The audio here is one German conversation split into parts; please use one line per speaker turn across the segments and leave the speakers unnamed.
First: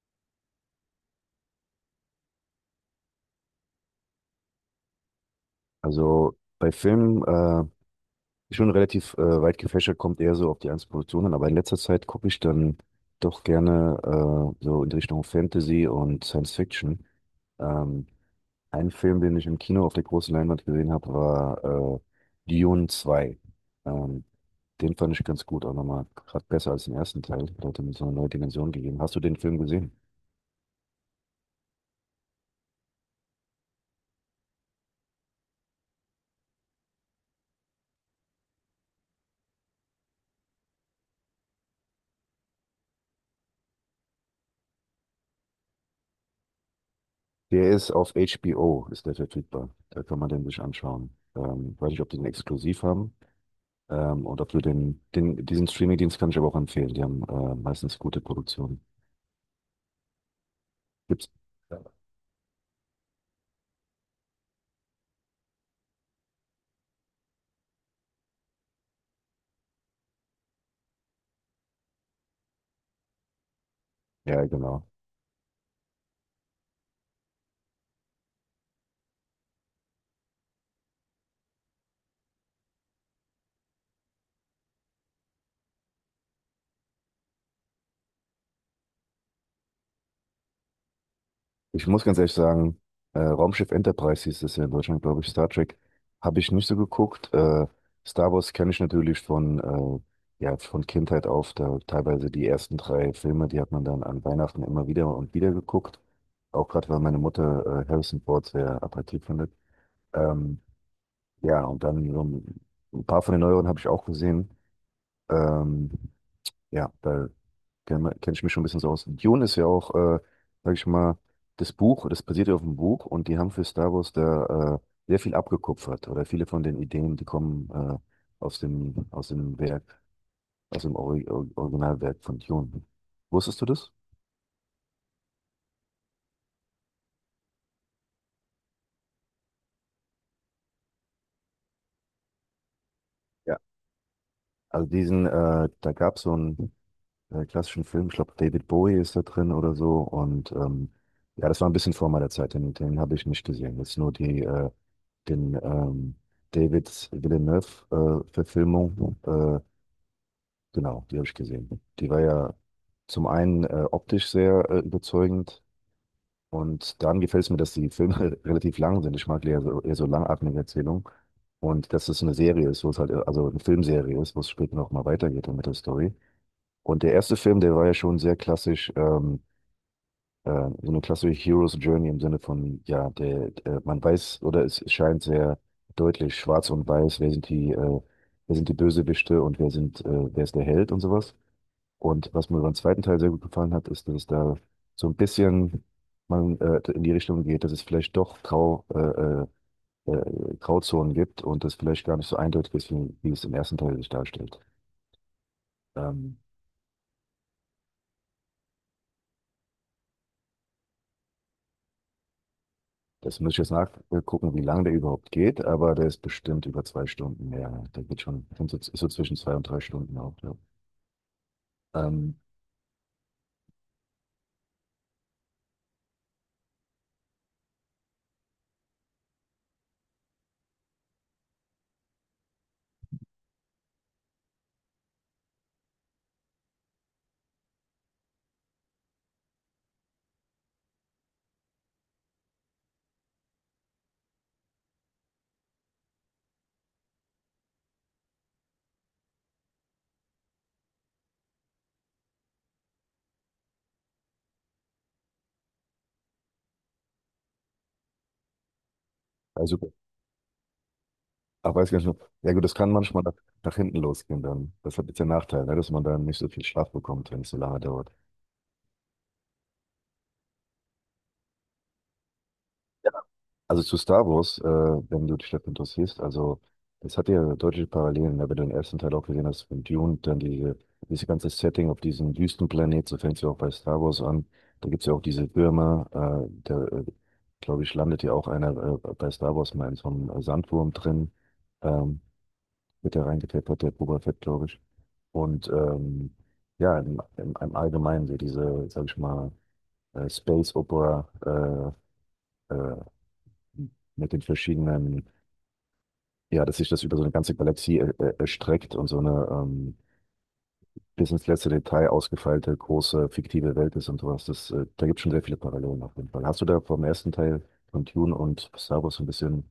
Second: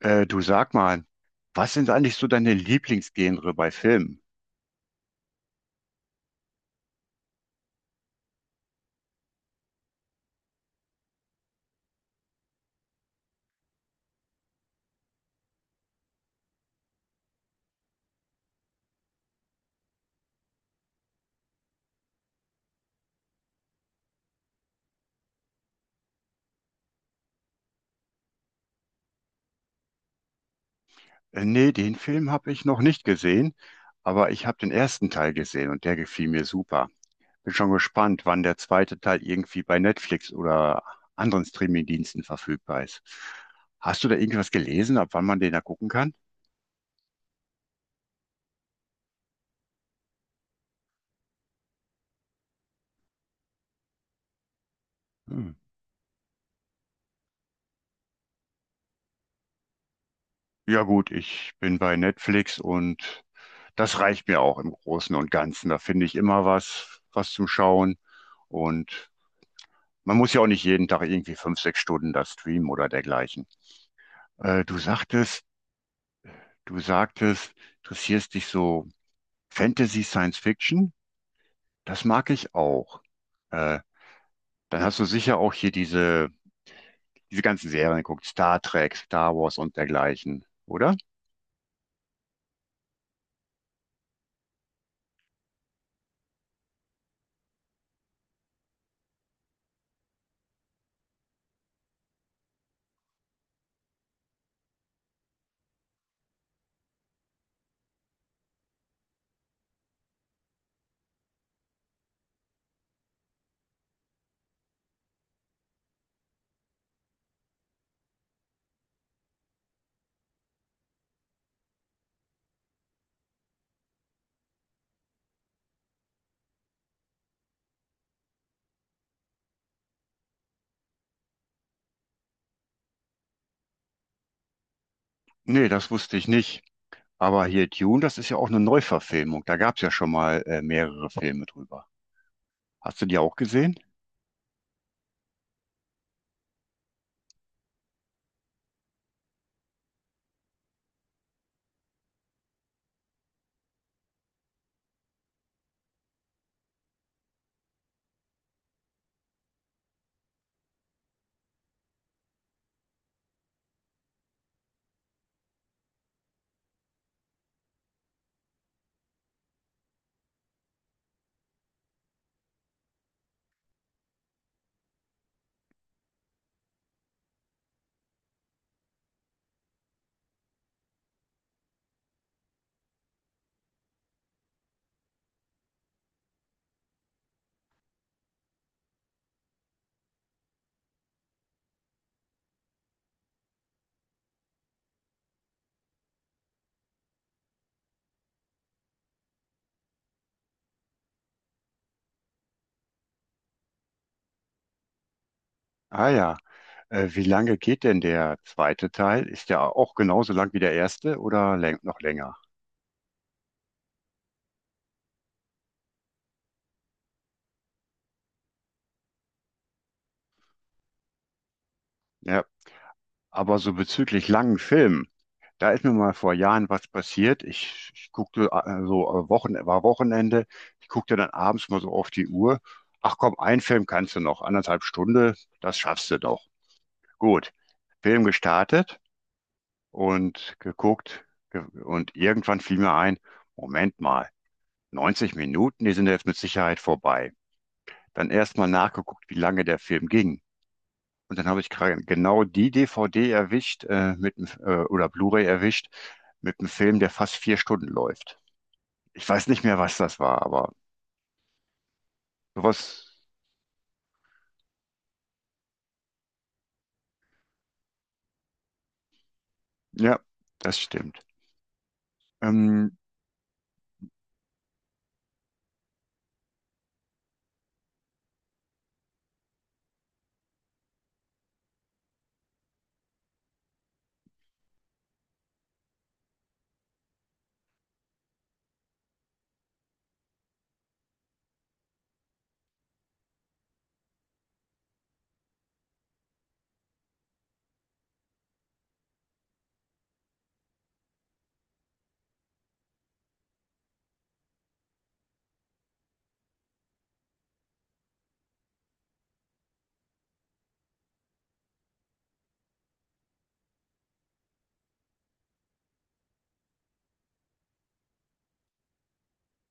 Du sag mal, was sind eigentlich so deine Lieblingsgenre bei Filmen?
Also bei Filmen schon relativ weit gefächert, kommt eher so auf die einzelnen Produktion an, aber in letzter Zeit gucke ich dann doch gerne so in die Richtung Fantasy und Science Fiction. Ähm, ein Film, den ich im Kino auf der großen Leinwand gesehen habe, war Dune zwei. Ähm, Den fand ich ganz gut, auch nochmal gerade besser als den ersten Teil. Der hat ihm so eine neue Dimension gegeben. Hast du den Film gesehen?
Nee, den Film habe ich noch nicht gesehen, aber ich habe den ersten Teil gesehen und der gefiel mir super. Bin schon gespannt, wann der zweite Teil irgendwie bei Netflix oder anderen Streamingdiensten verfügbar ist. Hast du da irgendwas gelesen, ab wann man den da gucken kann?
Der ist auf HBO, ist der verfügbar. Da kann man den sich anschauen. Weiß nicht, ob die den exklusiv haben. Und dafür
Hm.
diesen Streaming-Dienst kann ich aber auch empfehlen. Die haben meistens gute Produktionen.
Ja gut,
Gibt's?
ich bin bei Netflix und das reicht mir auch im Großen und Ganzen. Da finde ich immer was, was zum Schauen. Und man muss ja auch nicht jeden Tag irgendwie fünf, sechs Stunden da streamen oder dergleichen.
Ja,
Äh, du
genau.
sagtest, du sagtest, interessierst dich so Fantasy, Science Fiction? Das mag ich auch. Äh, Dann hast du sicher auch hier diese ganzen Serien geguckt, Star Trek, Star Wars und dergleichen, oder?
Ich muss ganz ehrlich sagen, Raumschiff Enterprise hieß das ja in Deutschland, glaube ich, Star Trek, habe ich nicht so geguckt. Star Wars kenne ich natürlich von, ja, von Kindheit auf. Da teilweise die ersten drei Filme, die hat man dann an Weihnachten immer wieder und wieder geguckt. Auch gerade, weil meine Mutter Harrison Ford sehr attraktiv findet. Ähm, ja, und dann so ein paar von den neueren habe ich auch gesehen. Ähm, ja, da kenn ich mich schon ein bisschen so aus. Dune ist ja auch, sag ich mal, das Buch, das basiert ja auf dem Buch und die haben für Star Wars da sehr viel abgekupfert oder viele von den Ideen, die kommen aus dem Werk, aus dem Originalwerk von Dune. Wusstest du das?
Nee, das wusste ich nicht. Aber hier Dune, das ist ja auch eine Neuverfilmung. Da gab es ja schon mal mehrere Filme drüber. Hast du die auch
Ja.
gesehen?
Also diesen, da gab es so ein klassischen Filmen. Ich glaube, David Bowie ist da drin oder so. Und ja, das war ein bisschen vor meiner Zeit. Den habe ich nicht gesehen. Jetzt nur die, den David Villeneuve-Verfilmung. Genau, die habe ich gesehen. Die war ja zum einen optisch sehr überzeugend. Und dann gefällt es mir, dass die Filme relativ lang sind. Ich mag eher so langatmige Erzählungen. Und dass es eine Serie ist, wo es halt, also eine Filmserie ist, wo es später noch mal weitergeht mit der Story. Und der erste Film, der war ja schon sehr klassisch, äh, so eine klassische Hero's Journey im Sinne von, ja, der, man weiß oder es scheint sehr deutlich schwarz und weiß, wer sind die Bösewichte und wer sind, wer ist der Held und sowas. Und was mir beim zweiten Teil sehr gut gefallen hat, ist, dass es da so ein bisschen man in die Richtung geht, dass es vielleicht doch Grau, Grauzonen gibt und das vielleicht gar nicht so eindeutig ist, wie es im ersten Teil sich darstellt.
Ah ja.
Ähm,
Wie lange geht denn der zweite Teil? Ist der auch genauso lang wie der erste oder läng noch länger?
Das muss ich jetzt nachgucken, wie lange der überhaupt geht, aber der ist bestimmt über zwei Stunden mehr. Der geht schon, ist so zwischen zwei und drei Stunden auch. Ja. Ähm,
Ja, aber so bezüglich langen Filmen, da ist mir mal vor Jahren was passiert. Ich guckte so Wochen, war Wochenende, ich guckte dann abends mal so auf die Uhr. Ach komm, einen Film kannst du noch, anderthalb Stunde, das schaffst du doch. Gut, Film gestartet und geguckt ge und irgendwann fiel mir ein, Moment mal, 90 Minuten, die sind ja jetzt mit Sicherheit vorbei. Dann erst mal nachgeguckt, wie lange der Film ging. Und dann habe ich genau die DVD erwischt, mit, oder Blu-ray erwischt, mit einem Film, der fast vier Stunden läuft. Ich weiß nicht
also,
mehr, was das war, aber
aber weiß ich gar nicht mehr. Ja gut, das kann
sowas,
manchmal nach hinten losgehen dann. Das hat jetzt den Nachteil, ne, dass man dann nicht so viel Schlaf bekommt, wenn es so lange dauert.
ja, das stimmt. Ähm,
Also zu Star Wars, wenn du dich dafür interessierst, also das hat ja deutliche Parallelen, ne? Wenn du den ersten Teil auch gesehen hast von Dune, diese ganze Setting auf diesem Wüstenplanet, so fängt es ja auch bei Star Wars an. Da gibt es ja auch diese Würmer, da glaube ich, landet ja auch einer bei Star Wars mal in so einem Sandwurm drin, ähm, wird da reingeklettert, der Boba Fett, glaube ich. Und ja, im Allgemeinen so diese, sag ich mal, Space Opera äh, mit den verschiedenen ja, dass sich das über so eine ganze Galaxie erstreckt und so eine bis ins letzte Detail ausgefeilte, große, fiktive Welt ist und sowas. Das, da gibt es schon sehr viele Parallelen auf jeden Fall. Hast du da vom ersten Teil von Dune und Star Wars so ein bisschen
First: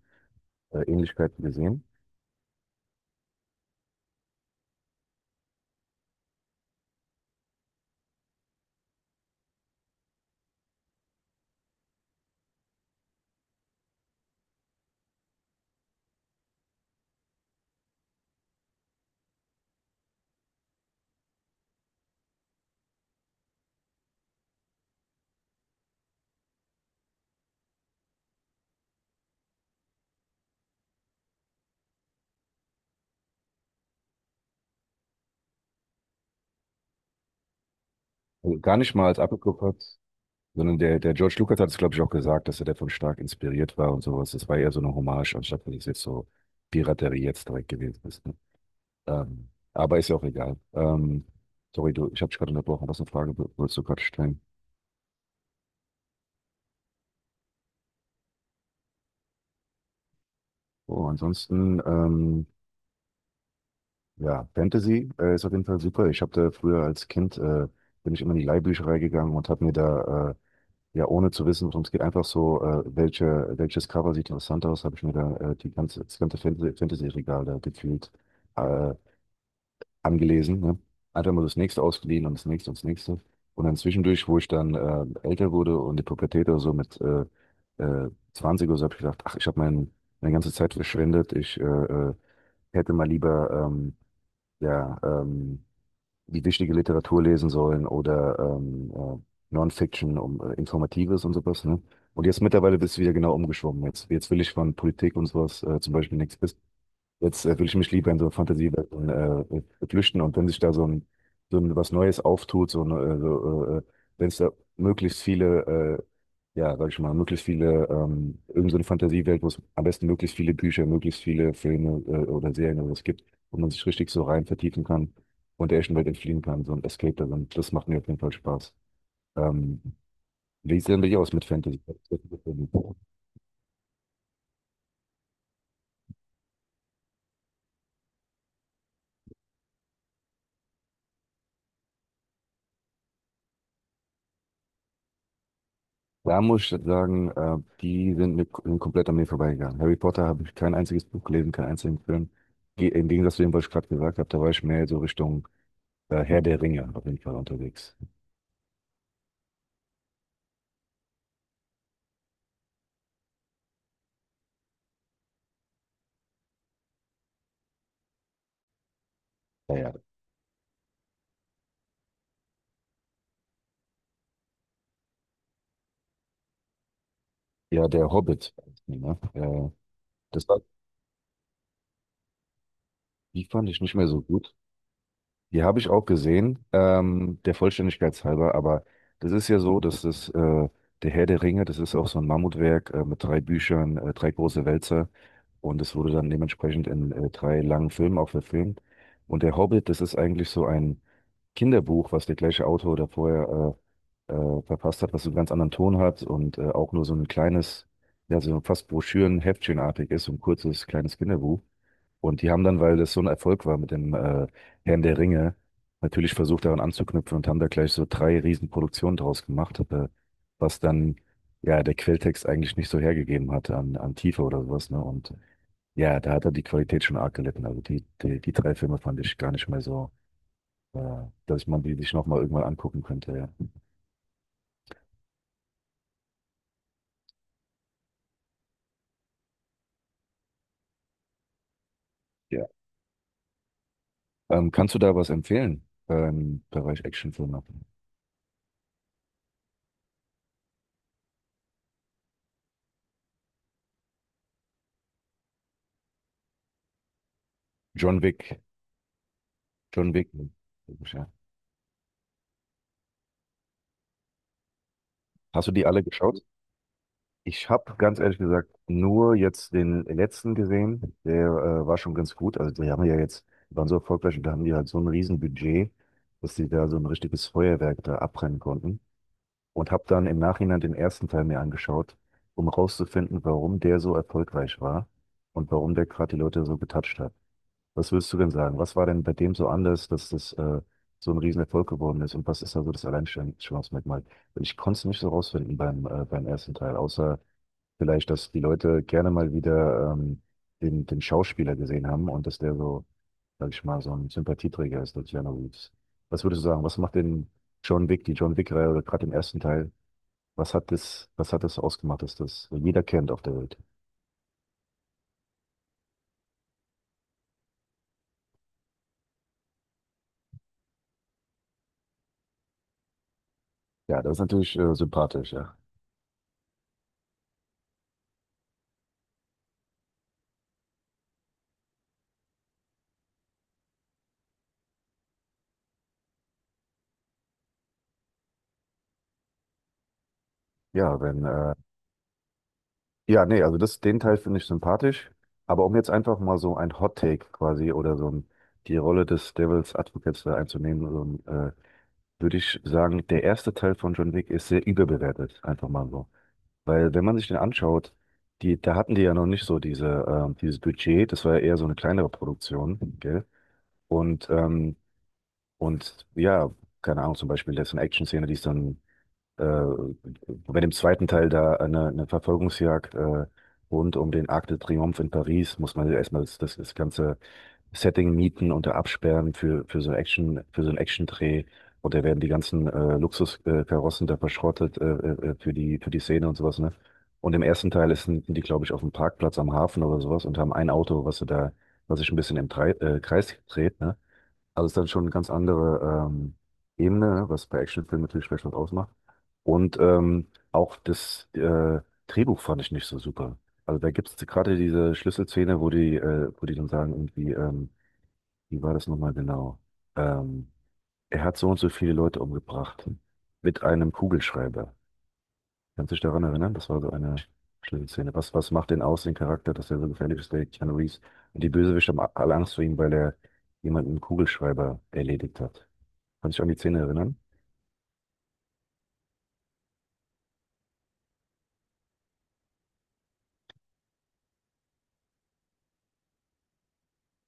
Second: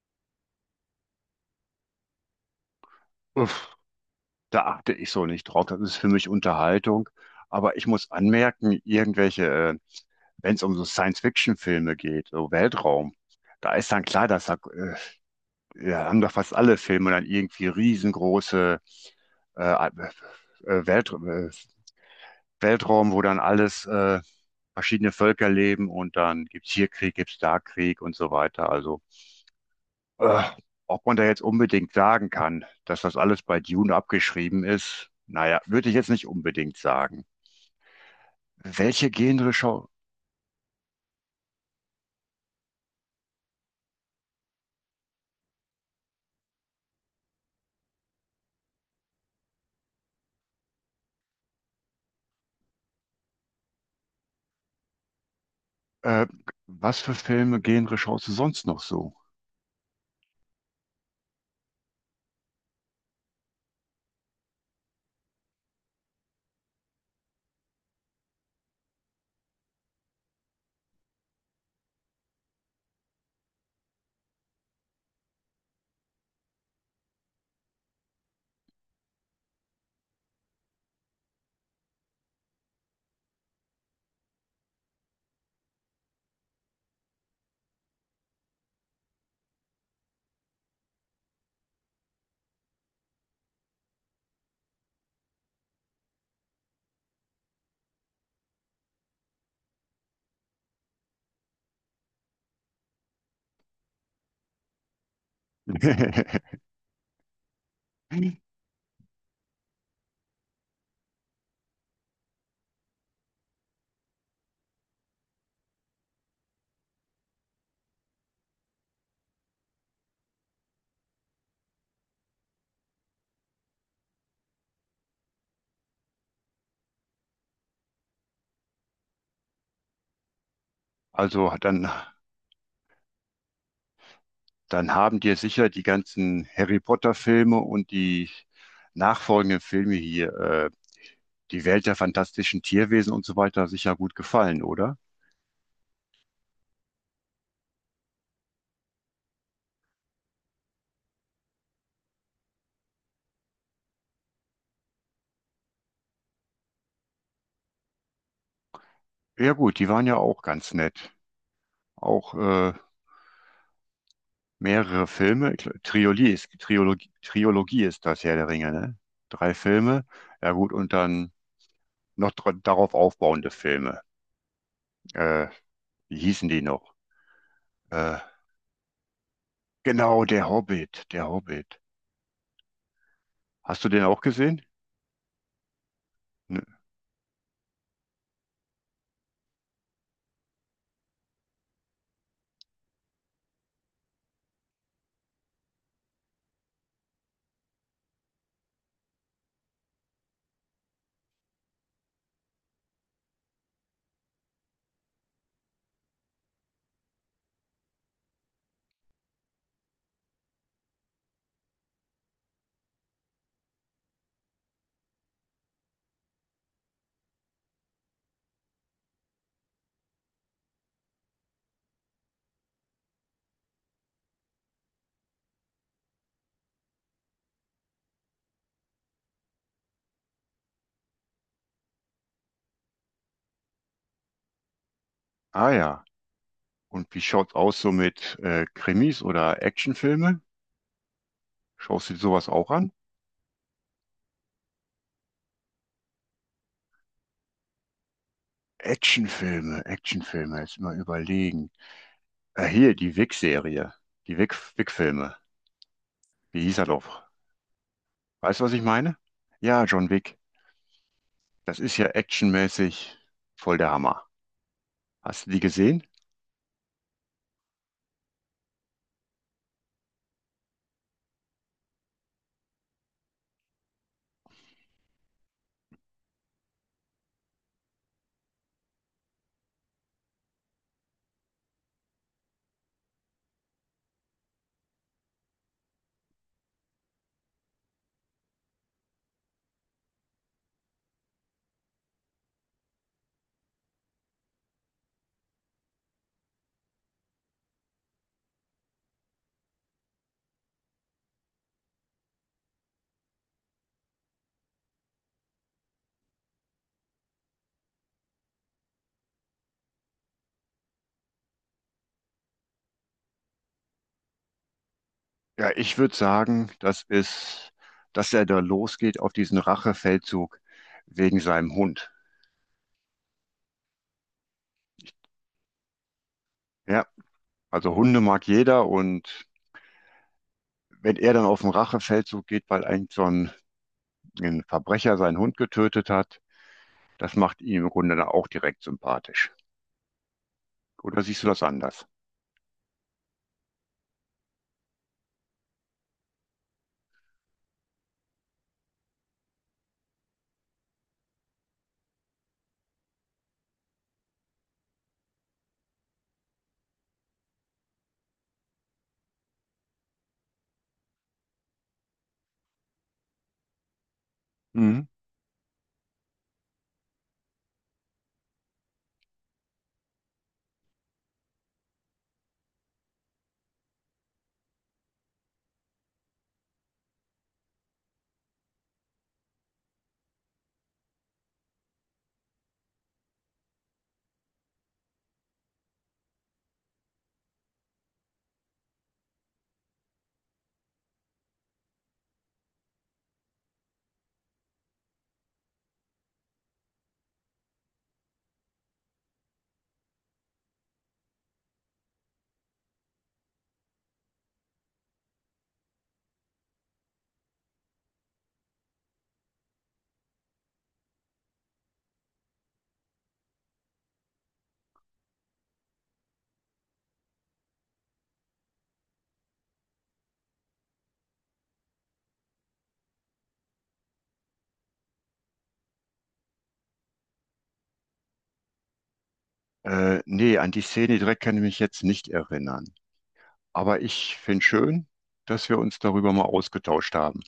Ähnlichkeiten gesehen?
uff. Da achte ich so nicht drauf. Das ist für mich Unterhaltung. Aber ich muss anmerken, wenn es um so Science-Fiction-Filme geht, so Weltraum, da ist dann klar, dass ja, haben doch fast alle Filme dann irgendwie riesengroße äh, Welt, Weltraum, wo dann alles verschiedene Völker leben und dann gibt's hier Krieg, gibt's da Krieg und so weiter. Also äh, ob man da jetzt unbedingt sagen kann, dass das alles bei Dune abgeschrieben ist, naja, würde ich jetzt nicht unbedingt sagen.
Also gar nicht mal
Welche
als
Genre
abgekupfert,
schau,
sondern der George Lucas hat es, glaube ich, auch gesagt, dass er davon stark inspiriert war und sowas. Das war eher so eine Hommage, anstatt dass es jetzt so Piraterie jetzt direkt gewesen ist. Ne? Aber ist ja auch egal. Sorry, du, ich habe dich gerade unterbrochen. Was für eine Frage wolltest du gerade stellen?
äh, Was für Filme, Genre schaust du sonst noch so?
Oh, ansonsten, ja, Fantasy ist auf jeden Fall super. Ich habe da früher als Kind, bin ich immer in die Leihbücherei gegangen und habe mir da, ja, ohne zu wissen, worum es geht, einfach so, welches Cover sieht interessant aus, habe ich mir da das ganze Fantasy-Regal da gefühlt äh, angelesen. Ne? Einfach mal das nächste ausgeliehen und das nächste und das nächste. Und dann zwischendurch, wo ich dann älter wurde und die Pubertät oder so mit 20 oder so, habe ich gedacht, ach, meine ganze Zeit verschwendet. Ich hätte mal lieber ja, die wichtige Literatur lesen sollen oder Non-Fiction, um Informatives und sowas. Ne? Und jetzt mittlerweile bist du wieder genau umgeschwommen. Jetzt will ich von Politik und sowas zum Beispiel nichts wissen. Jetzt will ich mich lieber in so Fantasiewelten flüchten und wenn sich da so ein was Neues auftut, so, ein, so wenn es da möglichst viele äh, ja, sag ich mal, möglichst viele, irgend so eine Fantasiewelt, wo es am besten möglichst viele Bücher, möglichst viele Filme, oder Serien oder was gibt, wo man sich richtig so rein vertiefen kann und der echten Welt entfliehen kann, so ein Escape darin. Das macht mir auf jeden Fall Spaß. Ähm, wie sieht denn bei dir aus mit
Also
Fantasy?
dann haben dir sicher die ganzen Harry Potter-Filme und die nachfolgenden Filme hier, die Welt der fantastischen Tierwesen und so weiter, sicher gut gefallen, oder?
Da muss ich sagen, mir, sind komplett an mir vorbeigegangen. Harry Potter habe ich kein einziges Buch gelesen, keinen einzigen Film. Im Gegensatz zu dem, was ich gerade gesagt habe, da war ich mehr so Richtung Herr der Ringe auf jeden Fall unterwegs.
Ja gut, die waren ja auch ganz nett. Auch mehrere Filme. Ich glaub, Triologie ist das Herr der Ringe, ne? Drei Filme. Ja gut, und dann noch darauf aufbauende Filme. Äh, wie hießen die noch?
Ja, der
Äh,
Hobbit. Ne? Das war,
Der Hobbit.
die fand ich
Hast du
nicht
den
mehr
auch
so gut.
gesehen?
Die habe ich auch
Ne?
gesehen, der Vollständigkeit halber, aber das ist ja so, dass das der Herr der Ringe, das ist auch so ein Mammutwerk mit drei Büchern, drei große Wälzer und es wurde dann dementsprechend in drei langen Filmen auch verfilmt. Und der Hobbit, das ist eigentlich so ein Kinderbuch, was der gleiche Autor da vorher verfasst hat, was so einen ganz anderen Ton hat und auch nur so ein kleines, ja, so fast Broschüren, Heftchenartig ist, so ein kurzes, kleines Kinderbuch. Und die haben dann, weil das so ein Erfolg war mit dem Herrn der Ringe, natürlich versucht daran anzuknüpfen und haben da gleich so drei Riesenproduktionen draus gemacht, was dann ja der Quelltext eigentlich nicht so hergegeben hatte an, an Tiefe oder sowas, ne? Und ja, da hat er die Qualität schon arg gelitten. Also die drei Filme fand ich gar nicht mehr so. Ja. Dass man die sich nochmal irgendwann angucken könnte, ja.
Ah ja. Und wie schaut's aus so mit Krimis oder Actionfilme? Schaust du dir sowas
Ja.
auch an?
Kannst du da was empfehlen im Bereich Actionfilme?
Actionfilme, jetzt mal überlegen. Hier, die Wick-Serie, die Wick-Filme. Wie hieß er doch?
John
Weißt
Wick,
du, was ich meine? Ja, John
John Wick.
Wick.
Ja.
Das ist ja actionmäßig voll der Hammer. Hast du die
Hast du die
gesehen?
alle geschaut? Ich habe ganz ehrlich gesagt nur jetzt den letzten gesehen. Der war schon ganz gut. Also die haben ja jetzt, die waren so erfolgreich und da haben die halt so ein Riesenbudget, dass die da so ein richtiges Feuerwerk da abbrennen konnten. Und habe dann im Nachhinein den ersten Teil mir angeschaut, um rauszufinden, warum der so erfolgreich war und warum der gerade die Leute so getatscht hat. Was würdest du denn sagen? Was war denn bei dem so anders, dass das so ein Riesenerfolg geworden ist? Und was ist da so das Alleinstellungsmerkmal? Und ich konnte es nicht so rausfinden beim, beim ersten Teil, außer vielleicht, dass die Leute gerne mal wieder den Schauspieler gesehen haben und dass der so, sag ich mal, so ein Sympathieträger ist, der Keanu Reeves. Was würdest du sagen? Was macht den John Wick, die John Wick-Reihe oder gerade den ersten Teil was hat das ausgemacht, dass das jeder kennt auf der Welt?
Ja, ich würde sagen, das ist, dass er da losgeht auf diesen Rachefeldzug wegen seinem Hund.
Ja, das ist natürlich sympathisch, ja.
Ja, also Hunde mag jeder und wenn er dann auf den Rachefeldzug geht, weil ein Verbrecher seinen Hund getötet hat, das macht ihn im Grunde dann auch direkt sympathisch.
Ja,
Oder siehst
wenn,
du das anders?
ja, nee, also das, den Teil finde ich sympathisch. Aber um jetzt einfach mal so ein Hot Take quasi oder so ein, die Rolle des Devil's Advocates da einzunehmen, ein, äh, würde ich sagen, der erste Teil von John Wick ist sehr überbewertet, einfach mal so. Weil wenn man sich den anschaut, die, da hatten die ja noch nicht so diese, dieses Budget, das war ja eher so eine kleinere Produktion, gell? Und
Mhm.
und ja, keine Ahnung, zum Beispiel, das ist eine Action-Szene, die ist dann äh, bei dem zweiten Teil da eine Verfolgungsjagd rund um den Arc de Triomphe in Paris, muss man ja erstmal das ganze Setting mieten und da absperren für so ein Action, für so einen Action-Dreh. Und da werden die ganzen Luxuskarossen da verschrottet für die Szene und sowas, ne? Und im ersten Teil sind die, glaube ich, auf dem Parkplatz am Hafen oder sowas und haben ein Auto, was sie da, was sich ein bisschen im Kreis dreht, ne? Also es ist dann schon eine ganz andere Ebene, ne, was bei Actionfilmen natürlich vielleicht was ausmacht. Und auch das Drehbuch fand ich nicht so super. Also da gibt es gerade diese Schlüsselszene, wo die dann sagen, irgendwie, wie war das nochmal genau? Ähm, er hat so und so viele Leute umgebracht mit einem Kugelschreiber. Kannst du dich daran erinnern? Das war so eine Schlüsselszene. Was macht den aus, den Charakter, dass er so gefährlich ist, der Keanu Reeves? Und die Bösewichte haben alle Angst vor ihm, weil er jemanden mit einem Kugelschreiber erledigt hat. Kann dich an die Szene erinnern?
Nee, an die Szene direkt kann ich mich jetzt nicht erinnern. Aber ich finde schön, dass wir uns darüber mal ausgetauscht haben.